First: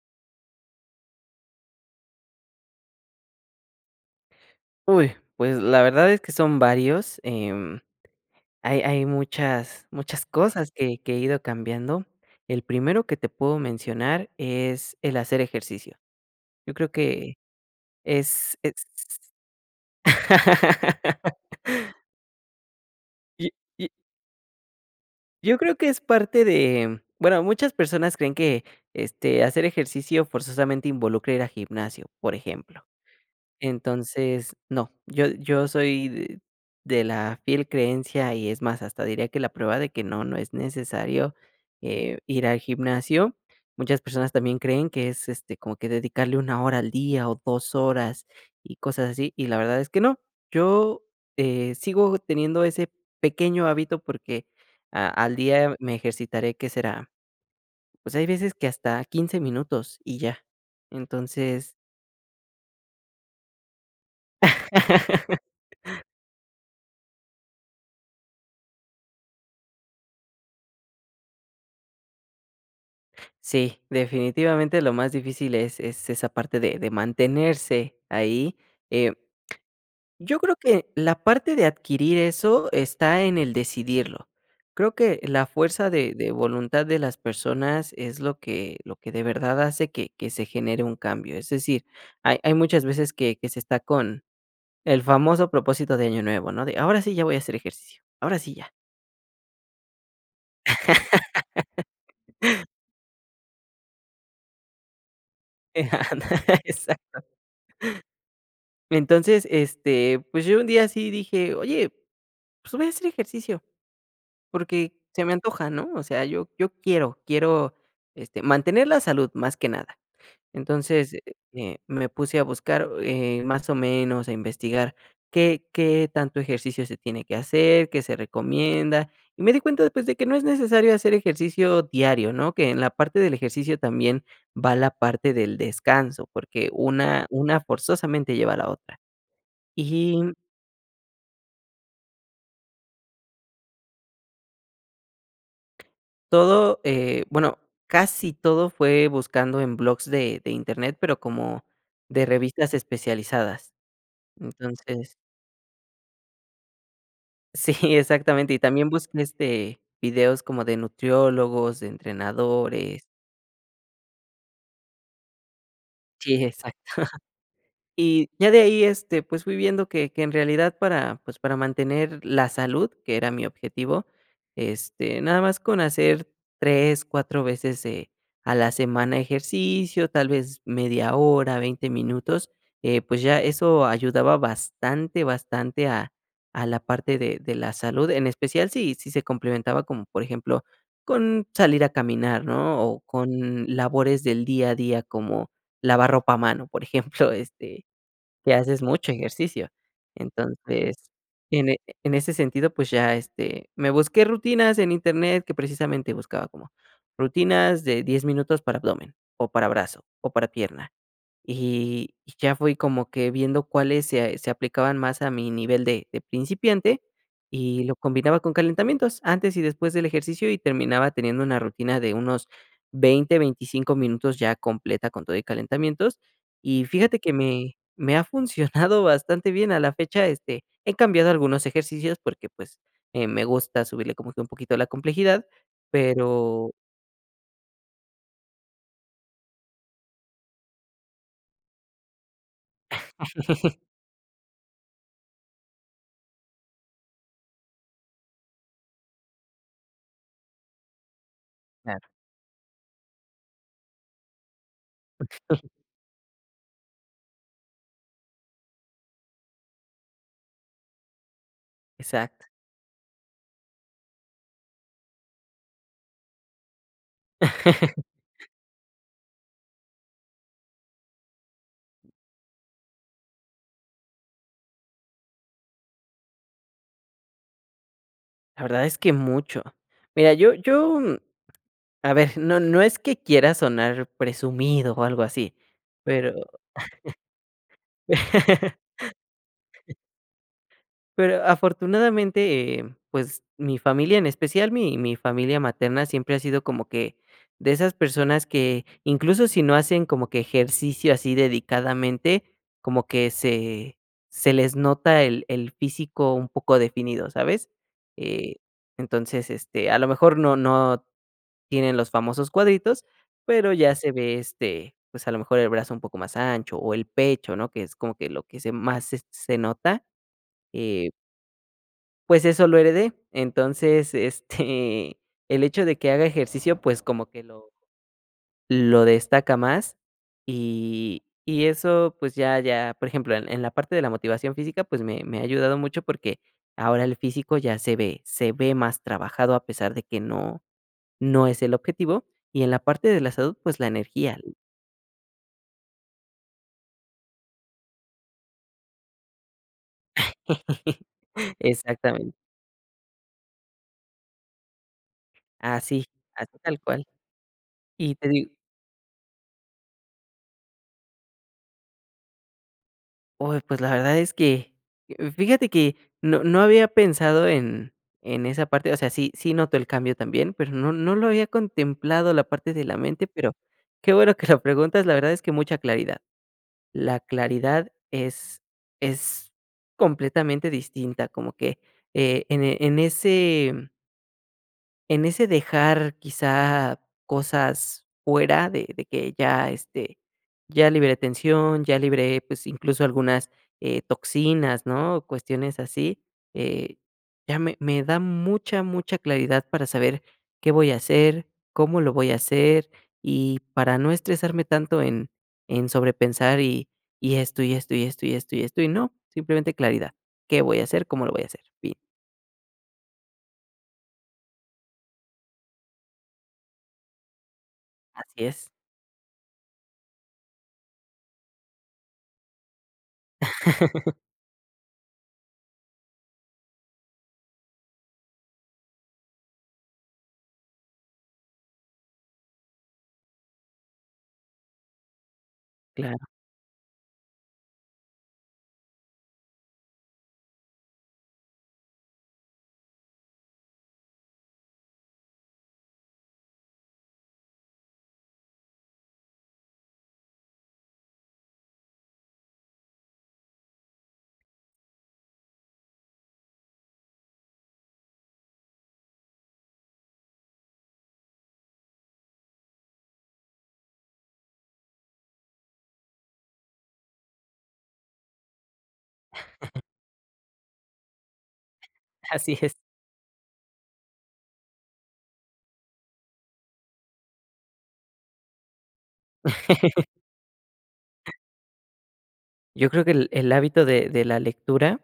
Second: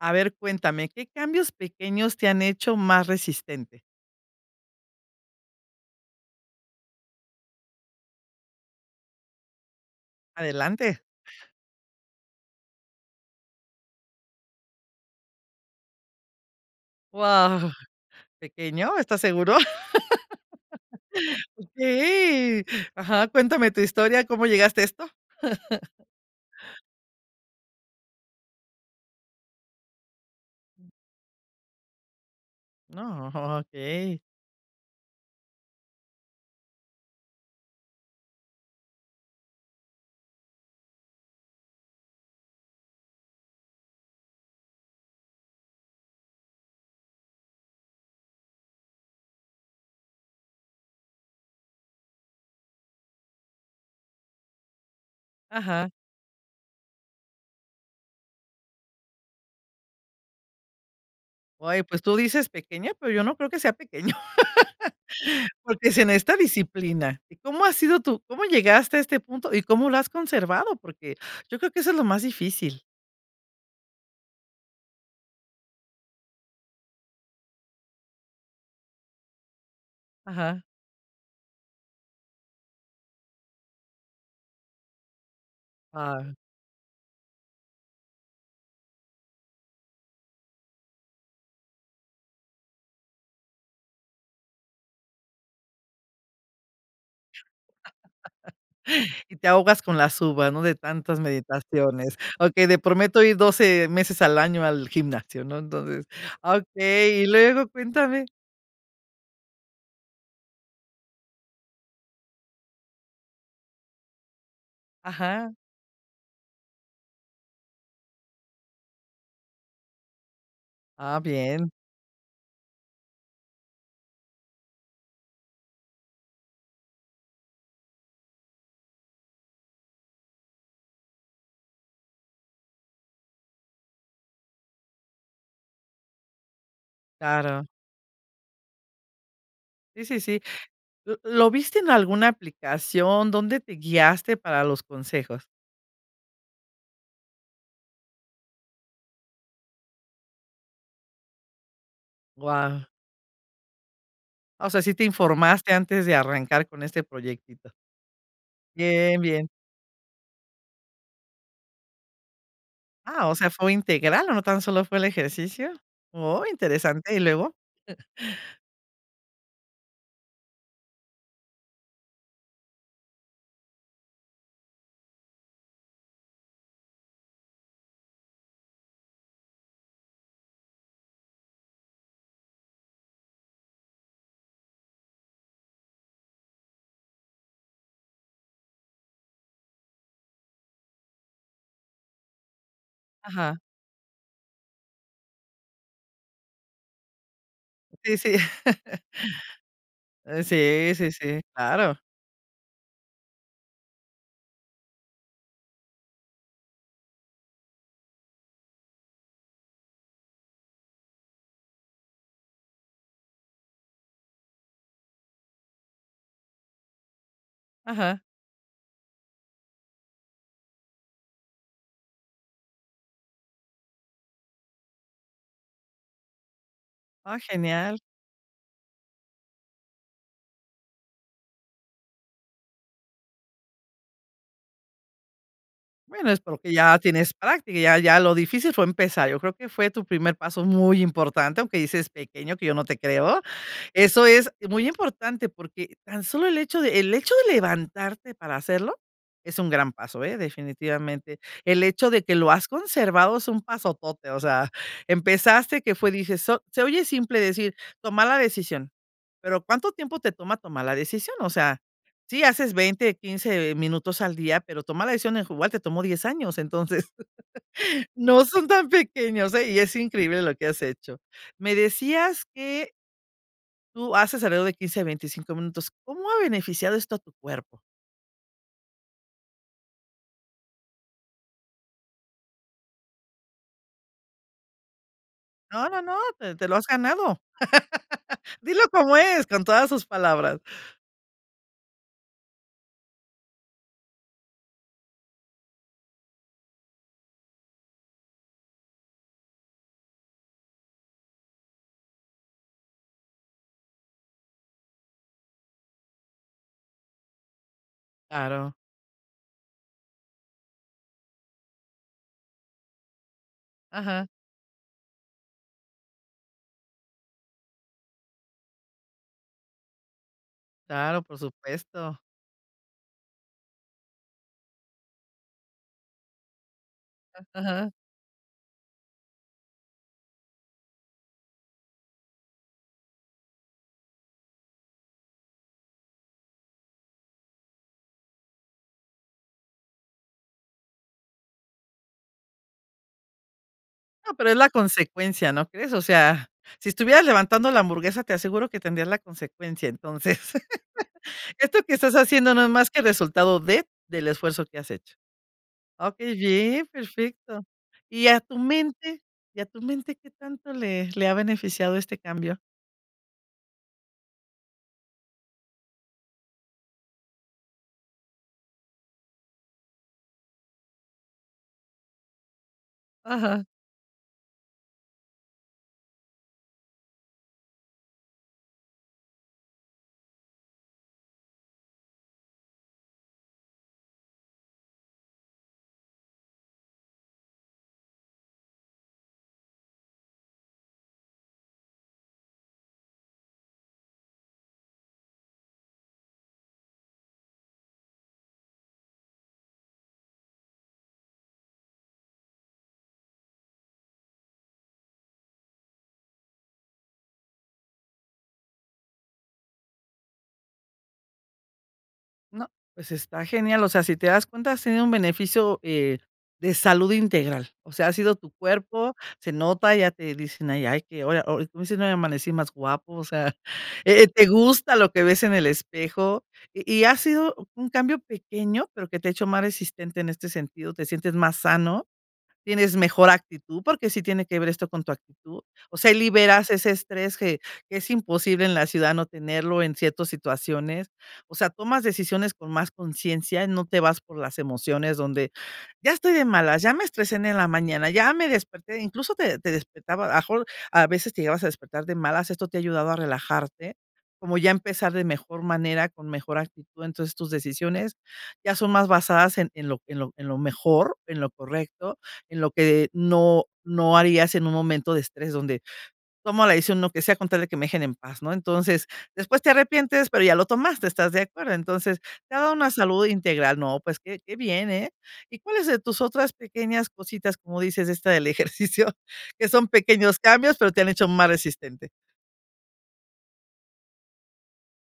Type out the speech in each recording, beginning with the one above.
A ver, cuéntame, ¿qué cambios pequeños te han hecho más resistente? Uy, pues, la verdad es que son varios, em, hay hay muchas muchas cosas que Adelante. que he ido cambiando. El primero que te puedo mencionar es el hacer ejercicio. Yo creo que Guau, es es ¿pequeño?, ¿estás seguro? Sí. Ajá, Y cuéntame tu y. historia, ¿cómo llegaste a esto? Yo creo que es parte de bueno, muchas personas creen que, este, hacer ejercicio forzosamente involucra ir a gimnasio, por ejemplo. No, oh, okey. Entonces, no, yo yo soy d de la fiel creencia y es más, hasta diría que la prueba de que no, no es necesario, eh, ir al gimnasio. Muchas personas también creen que es, este, como que dedicarle 1 hora al día o 2 horas y cosas así, y la verdad es que no. Yo, eh, sigo teniendo ese pequeño hábito porque a al día Ajá. me ejercitaré, ¿qué será? Pues, hay veces que hasta 15 minutos y ya. Entonces. Oye, pues, tú dices pequeña, pero yo no creo que sea pequeño. Porque se necesita disciplina, ¿y cómo ha sido tu cómo llegaste a este punto y cómo lo has conservado? Porque yo creo que eso es lo más difícil. Sí, definitivamente lo más difícil es es esa parte de de mantenerse ahí, eh, yo creo Ajá. que la parte de adquirir eso está en el decidirlo. Creo que la fuerza de de Ah. voluntad de las personas es lo que lo que de verdad hace que que se genere un cambio. Es decir, hay hay muchas veces que que se está con el famoso propósito de año nuevo, ¿no? De ahora sí ya voy a hacer ejercicio, ahora sí ya. Y te ahogas con las uvas, ¿no? De tantas meditaciones. Okey, de prometo ir 12 meses al año al gimnasio, ¿no? Entonces, Andale, exacto. okey, y luego cuéntame. Entonces este, pues, yo un día así dije, oye, pues, voy a hacer ejercicio porque se me Ajá. antoja, ¿no? O sea, yo yo quiero quiero este mantener la salud más que nada, entonces, Ah, eh bien. eh, me puse a buscar, eh, más o menos a investigar qué qué tanto ejercicio se tiene que hacer, qué se recomienda y me di cuenta, pues, de que no es necesario hacer ejercicio diario, ¿no?, que en la parte del ejercicio también va la parte del descanso porque una una Claro. forzosamente lleva a la otra. Sí, sí, Y. sí, ¿l lo viste en alguna aplicación, dónde te guiaste para los consejos? Todo, eh, bueno casi todo fue buscando en blogs de de internet pero como de revistas Guau. especializadas O sea, sí te entonces. informaste antes de arrancar con este Sí, proyectito. exactamente y también bus, Bien, bien. este, videos como de nutriólogos, de entrenadores. Ah, o sea, ¿fue integral no tan solo fue el ejercicio? Sí, Oh, exacto. interesante, ¿y luego? Y ya de ahí, este, pues, fui viendo que que en realidad para, pues, para mantener la salud que era mi objetivo, este, nada más con hacer 3, 4 veces, eh, a la semana ejercicio, tal vez media hora, 20 minutos, eh, pues, ya eso ayudaba bastante bastante a a la parte de de la salud, en especial si si se complementaba con, por ejemplo, con salir a caminar, ¿no?, o Ajá. con labores del día a día como lavar ropa a mano, por ejemplo, este, Sí, sí. que haces mucho ejercicio. Sí, Entonces sí, sí, en, eh, claro. en ese sentido, pues, ya, este, me busqué rutinas en internet que precisamente buscaba como rutinas de 10 minutos para abdomen o para brazo o para pierna. Y y ya fui como que viendo cuáles se se aplicaban más a mi nivel de de principiante y lo Ajá. combinaba con calentamientos antes y después del ejercicio y terminaba teniendo una rutina de unos 20, 25 minutos ya completa con todo y calentamientos y fíjate que Ah, me genial. me ha funcionado bastante bien a la fecha, este, he cambiado algunos ejercicios porque, pues, eh me gusta subirle como que un poquito la complejidad, Bueno, es pero. porque ya tienes práctica, ya ya lo difícil fue empezar, yo creo que fue tu primer paso muy importante, aunque dices pequeño, que yo no te creo, eso es muy importante porque tan solo el hecho de el hecho de levantarte para hacerlo es un gran paso, eh, definitivamente. El Claro. hecho de que lo has conservado es un pasotote, o sea, empezaste que fue dices, so se oye simple decir, toma la decisión. Pero, ¿cuánto tiempo te toma tomar la decisión? O sea, sí, Exacto. haces 20, 15 minutos al día, pero tomar la decisión hijo igual te tomó 10 años. Entonces, no son tan pequeños, eh, y es increíble lo que has hecho. Me decías que tú haces alrededor de 15 a 25 minutos. ¿Cómo ha beneficiado esto a tu cuerpo? La verdad es que mucho. Mira, yo yo a ver, no no es que quiera sonar presumido o algo así, No, no, no, pero te te lo has ganado. Dilo como es con todas sus palabras. pero afortunadamente, eh, pues mi familia, en especial mi mi familia materna, siempre ha sido como que de esas personas que, incluso si no hacen como que ejercicio así dedicadamente, como que se se les nota el el físico un poco definido, ¿sabes? Eh, Claro. entonces, este, a lo mejor no no tienen los famosos cuadritos, pero ya se Ajá. ve, este, pues, a lo mejor el brazo un poco más ancho, o el pecho, ¿no?, que es como que lo que se más se se nota, eh. Claro, por supuesto. Pues, eso lo heredé, entonces, este, el hecho de que haga ejercicio, pues, como Ah, que lo ajá. lo destaca más. Y y eso, pues ya ya por ejemplo, en en la parte de la motivación física, pues, me me ha ayudado mucho, porque ahora el físico ya se ve se ve más trabajado, a pesar de que no no es el objetivo, y en la parte de la salud, pues, la No, energía. pero es la consecuencia, ¿no crees? O sea, si estuvieras levantando la hamburguesa, te aseguro que tendrías la consecuencia. Entonces, esto que estás Exactamente. haciendo no es más que resultado de del esfuerzo que has hecho. Así, Okey, así tal bien, cual. perfecto. Y Y te a digo tu mente y a tu mente, ¿qué tanto le le ha beneficiado este cambio? Uy, pues, la verdad es que, fíjate que, no no había pensado en en esa parte o sea, sí, sí noto el cambio también, pero no no lo había contemplado, la parte de la mente, pero Ajá. qué bueno que lo preguntas, la verdad es que mucha claridad. La claridad es es completamente distinta, como que, eh, en en ese, mm en ese dejar, quizá, cosas fuera de de que ya, este, ya liberé tensión, ya liberé, pues, incluso, algunas, eh, toxinas, ¿no?, cuestiones así. Eh, ya me me da mucha, mucha claridad para saber qué voy a hacer, cómo lo voy a hacer y para no estresarme tanto en en sobrepensar, y y esto, y esto, y esto, y esto, y esto, y no, simplemente claridad, ¿qué voy a hacer? ¿Cómo lo voy a hacer?, bien. No, pues, está genial, o sea, si te das cuenta, has tenido un beneficio, eh, de salud integral. O sea, ha Así sido tu es. cuerpo, se nota, ya te dicen ahí: "Ay, que oye", o o como dices: "Hoy amanecí más guapo", o sea, eh, te gusta lo que ves en el espejo. Y y ha sido un cambio pequeño, pero que te ha hecho más resistente en este sentido, te sientes más sano, tienes mejor actitud, porque sí tiene que ver esto con tu actitud. O sea, ahí Claro. liberas ese estrés que que es imposible en la ciudad no tenerlo en ciertos situaciones. O sea, tomas decisiones con más conciencia, no te vas por las emociones donde, ya estoy de malas, ya me estresen en la mañana, ya me desperté, incluso, te te despertaba a lo mejor a veces te llegabas a despertar de malas. Esto te ha ayudado a relajarte, como ya empezar de mejor manera, con mejor actitud. Entonces, tus decisiones ya son más basadas en en lo en lo en lo mejor, en lo correcto, en lo que no no harías en un momento de estrés donde tomo la decisión, lo que sea con tal de que me dejen en paz, ¿no? Entonces, después te arrepientes, pero ya lo tomaste, ¿estás de acuerdo? Entonces, Así te da es. una salud integral. No, pues, qué qué bien, eh, ¿y cuáles de tus otras pequeñas cositas, como dices, esta del ejercicio?, que son pequeños cambios, pero te han hecho más resistente. Yo creo que el el hábito de de la lectura,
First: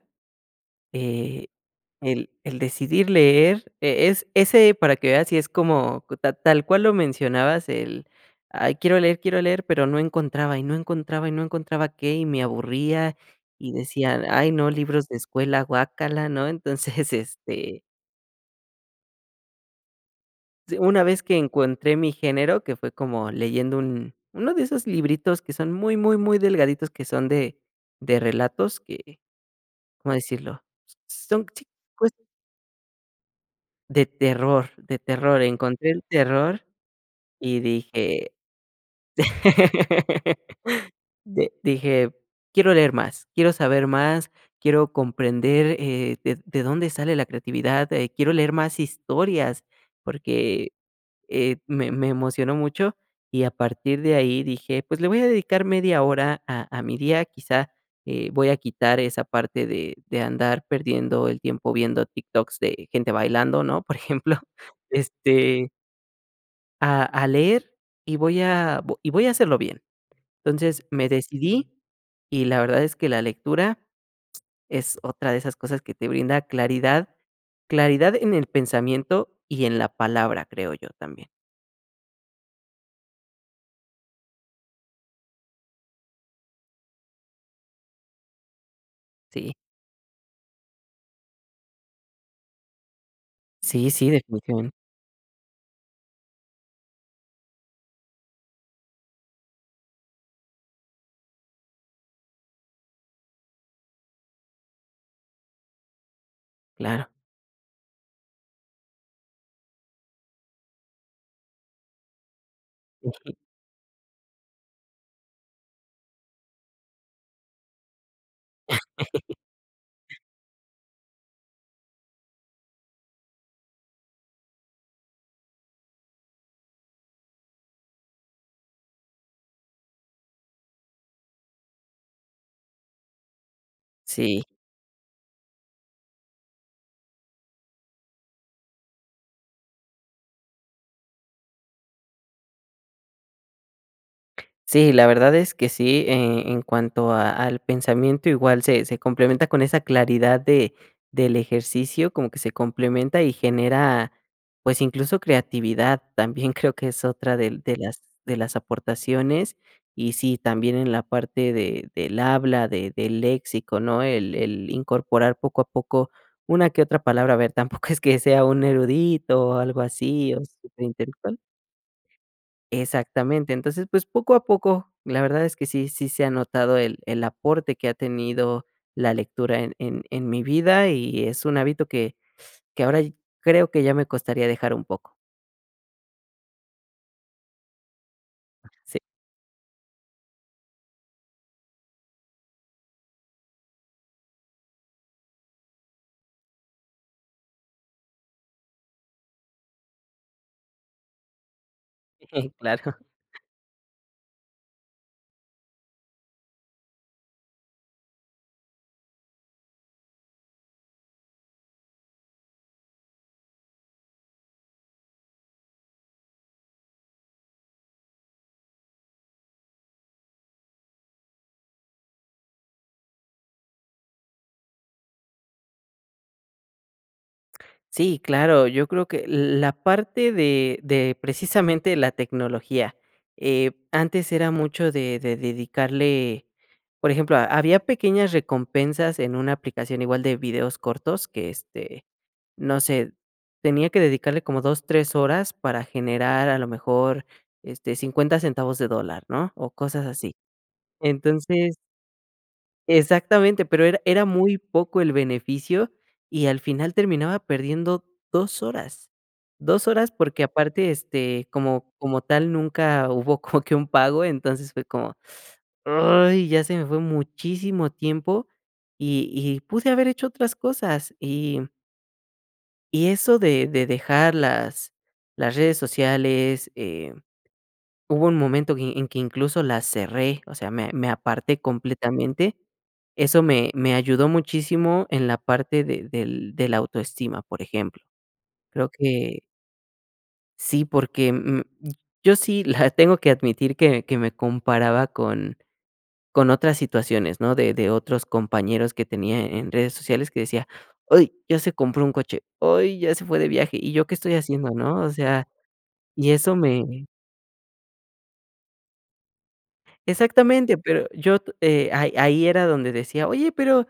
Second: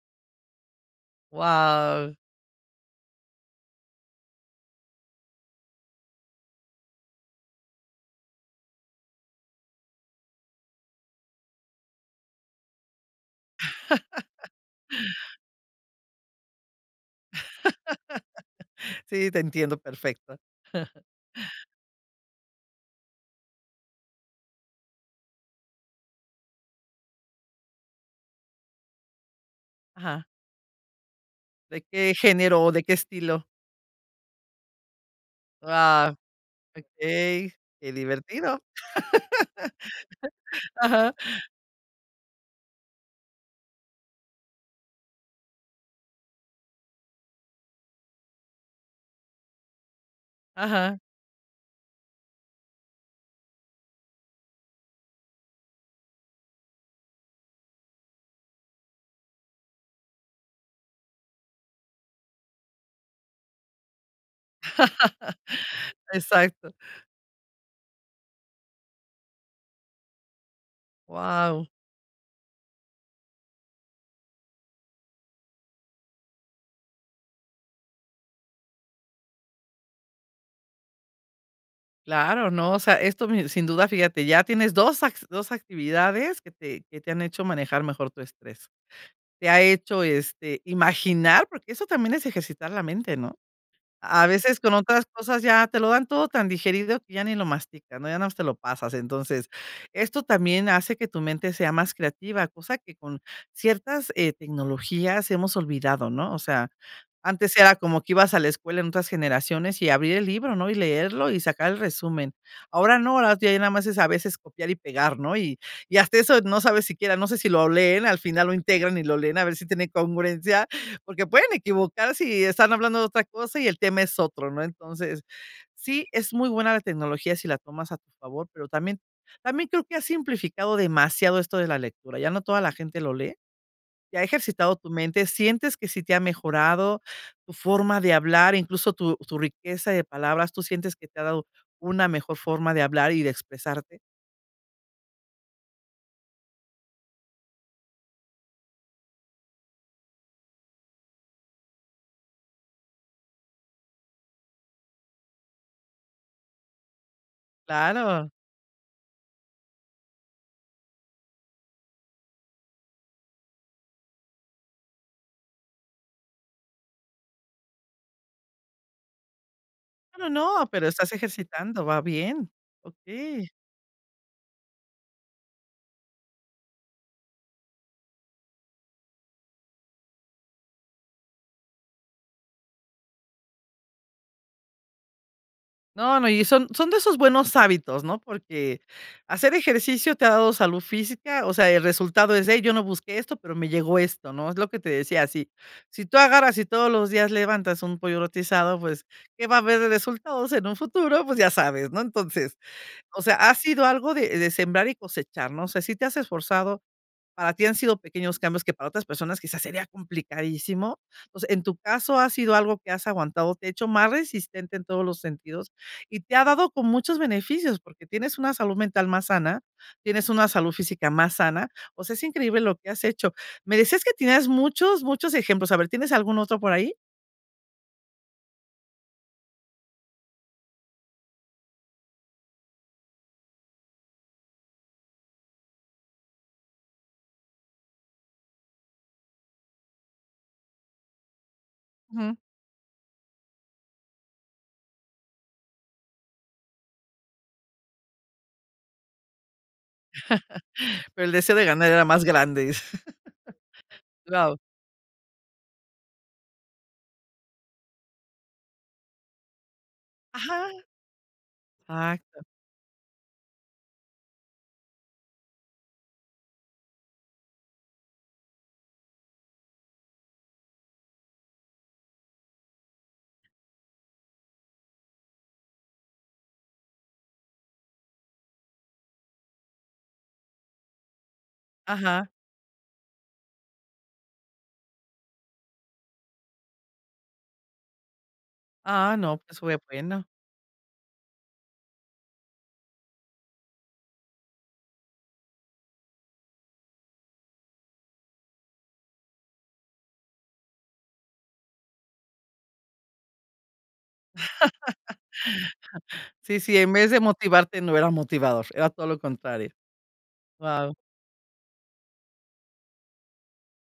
eh, Guau. el el decidir leer e es ese para que veas si es como ta tal cual lo mencionabas, el: "Ay quiero leer, quiero leer", pero no encontraba y no encontraba y no encontraba qué, y me aburría, y decía: "Ay no, libros de escuela, guácala", ¿no? Entonces, este. Sí, te entiendo perfecto. S una vez que encontré mi género, que fue como leyendo un uno de esos libritos que son muy, muy, muy delgaditos, que son de de relatos que, ¿cómo Ajá. decirlo? S son ¿De chicos. qué género o de qué estilo? De terror de terror encontré el Guau, terror okey, y qué dije, divertido. Ajá. de dije: "Quiero leer más, quiero saber más, quiero comprender, eh, ded de dónde sale la creatividad, eh, quiero leer más historias", porque, Ajá. eh, me me emocionó mucho y a partir de ahí dije: "Pues le voy a dedicar media hora a a mi día, quizá, eh, voy a quitar esa parte de de andar perdiendo el tiempo viendo TikToks de gente bailando, ¿no? Por ejemplo, este Exacto. a a leer, y voy a vo y voy a hacerlo bien, entonces me Guau. decidí y la verdad es que la lectura. Es otra de esas cosas que te brinda claridad, claridad en el pensamiento y en la palabra, creo yo también. Claro, ¿no? O sea, esto, me sin duda, fíjate, ya tienes 2 acti 2 actividades que te que te han hecho manejar mejor tu estrés. Te Sí. ha hecho, este, imaginar, porque eso también es ejercitar la mente, ¿no?, Sí, sí. a a veces Definitivamente. con otras cosas ya te lo dan todo tan digerido que ya ni lo mastican, ¿no? Ya nada más te lo pasas. Entonces, esto también hace que tu mente sea más creativa, cosa que, con ciertas, eh, tecnologías hemos olvidado, ¿no?, o sea, Claro. antes era como que ibas a la escuela en otras generaciones y abrir el libro, ¿no?, y leerlo y sacar el resumen. Ahora no, Ujú. ahora ya nada más es a veces copiar y pegar, ¿no? Y y hasta eso no sabes siquiera, no sé si lo leen, al final lo integran y lo leen, a ver si tiene congruencia, porque pueden equivocar si están hablando de otra cosa y el tema es otro, ¿no? Entonces, sí, es muy buena la tecnología si la tomas a tu favor, pero también también creo que ha simplificado demasiado esto de la lectura, ya no toda la gente lo lee. ¿Y ha Sí. ejercitado tu mente? ¿Sientes que sí te ha mejorado tu forma de hablar, incluso tu tu riqueza de palabras? ¿Tú sientes que te ha dado una mejor forma de hablar y de expresarte? Sí, la verdad es que sí, eh, en cuanto a al pensamiento, igual se se complementa con esa claridad de del ejercicio, como que se complementa y genera, pues, incluso creatividad, también creo que es otra de de las Claro. de las aportaciones. Y sí, también en la parte de del habla, de del léxico, ¿no?, el el incorporar, poco a poco, una que otra palabra, a ver, tampoco es que sea un erudito o algo No, así, o no, no, sea, pero estás intelectual. ejercitando, va bien. Okey. Exactamente, entonces, pues, poco a poco, la verdad es que sí, sí se ha notado el el aporte que ha tenido la lectura en en en mi vida y es un hábito que que ahora ya creo que ya me costaría dejar un poco. No, no, y son son de esos buenos hábitos, ¿no? Porque Sí. hacer ejercicio te ha dado salud física, o sea, el resultado es de: "Yo no busqué esto, pero me llegó esto", ¿no?, es lo que te decía si si tú agarras y todos los días levantas un pollo rostizado, pues, qué va a haber de resultados en un futuro, pues, ya sabes, ¿no? Entonces, Claro. o sea, ha sido algo de de sembrar y cosechar, ¿no? O sea, si te has esforzado, para ti han sido pequeños cambios que para otras personas quizás sería complicadísimo. Pues, en tu caso, ha sido algo que has aguantado, te ha hecho más resistente en todos los sentidos y te ha dado como muchos beneficios, porque tienes una salud mental más sana, tienes una salud física más sana. O sea, es increíble lo que has hecho. Me decías que tienes muchos, muchos ejemplos. A ver, ¿tienes algún otro por ahí? Sí, claro, yo creo que l la parte de de precisamente la tecnología, eh, antes era mucho de de dedicarle por ejemplo, había pequeñas recompensas en una aplicación igual de videos cortos que, este, Ujú. no sé, tenía que dedicarle como 2, 3 horas para generar a lo mejor, este, 50 centavos de dólar, ¿no?, o cosas así. Pero el deseo de Entonces ganar era más grande, exactamente, pero era era muy wao. poco el beneficio, y al final terminaba perdiendo 2 horas, 2 horas, porque Ajá. aparte, este, como como Exacto. tal nunca hubo como que un pago, entonces fue como: "Ay, ya se me fue muchísimo tiempo", y y pude haber hecho otras cosas, y y eso de de dejar las las redes sociales, eh, hubo un momento que en que, incluso, las cerré. O sea, me me aparté Ajá. completamente, eso me me ayudó muchísimo en la parte de del de la autoestima, por ejemplo, creo Ah no, que pues, fue bueno. sí, porque, mm, yo sí la tengo que admitir que que me comparaba con con otras situaciones, ¿no?, de de otros compañeros que tenía en redes sociales que decía: "Uy, ya se compró un coche, uy, ya se fue de viaje, ¿y yo qué estoy haciendo?", ¿no?, o sea, y eso Sí, sí, en me vez de motivarte no era motivador, era todo lo contrario, Exactamente, wao. pero yo t eh, ahí ahí era donde decía: "Oye, pero,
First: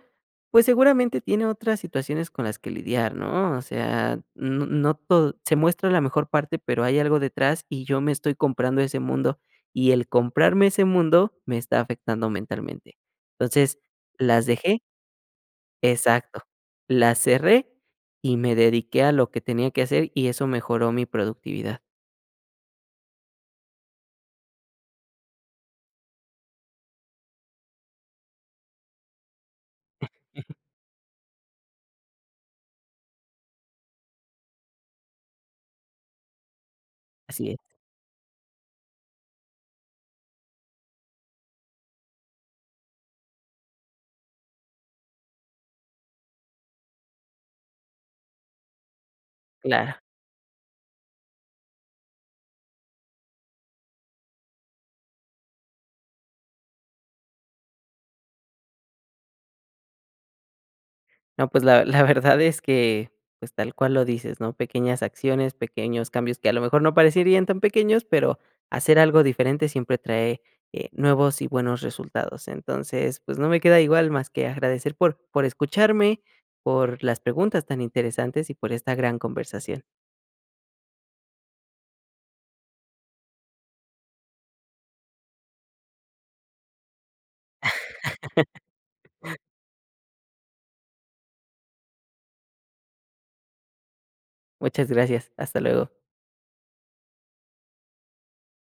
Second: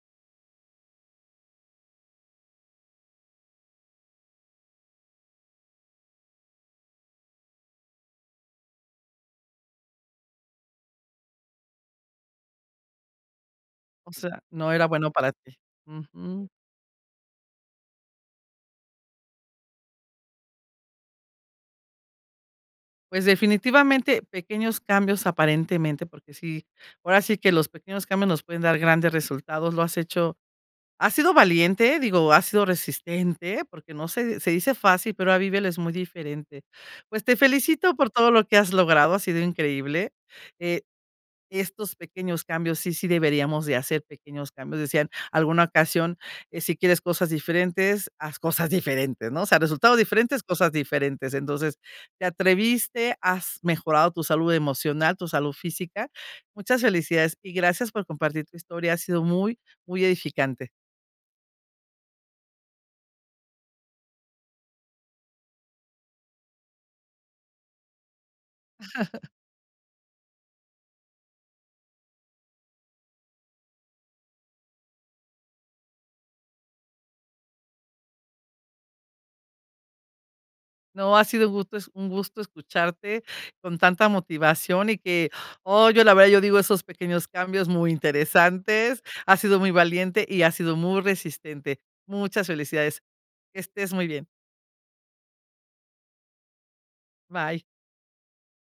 pues, seguramente tiene otras situaciones con las que lidiar, ¿no?", o sea, n no todo se muestra la mejor parte, pero hay algo detrás. Y yo me estoy comprando ese mundo, y el comprarme ese mundo me está afectando mentalmente, entonces, O sea, las no dejé era bueno para ti, exacto, ujú. las cerré, y me dediqué a lo que tenía que hacer, y eso mejoró mi productividad. Pues, definitivamente, pequeños cambios aparentemente, porque sí, ahora sí que los pequeños cambios nos pueden dar grandes resultados, lo has hecho has sido valiente, digo, has sido resistente porque no, se se dice fácil, pero ahora vívelo, es muy diferente. Pues, te Así es. felicito por todo lo que has logrado, ha sido increíble, eh, estos pequeños cambios sí sí deberíamos de hacer pequeños cambios. Decían alguna ocasión: "Si quieres cosas diferentes, haz cosas diferentes", ¿no? O sea, resultados Claro. diferentes, cosas diferentes. Entonces, te atreviste, has mejorado tu salud emocional, tu salud física, muchas felicidades y gracias por compartir tu historia, ha sido muy, muy edificante. No, pues, la la verdad es que, pues, tal cual lo dices, ¿no?, pequeñas acciones, pequeños cambios que a lo mejor no parecerían tan pequeños, pero hacer algo diferente siempre trae, eh, nuevos y buenos resultados. Entonces, pues, no me queda igual más que agradecer por por escucharme, por las preguntas tan interesantes y por esta gran conversación. No, ha sido gusto es un gusto escucharte con tanta motivación. Y que, oh, yo la verdad, yo digo esos pequeños cambios muy interesantes, has sido muy valiente y has sido muy resistente, muchas felicidades, que estés muy bien. Muchas gracias, hasta luego. Bye.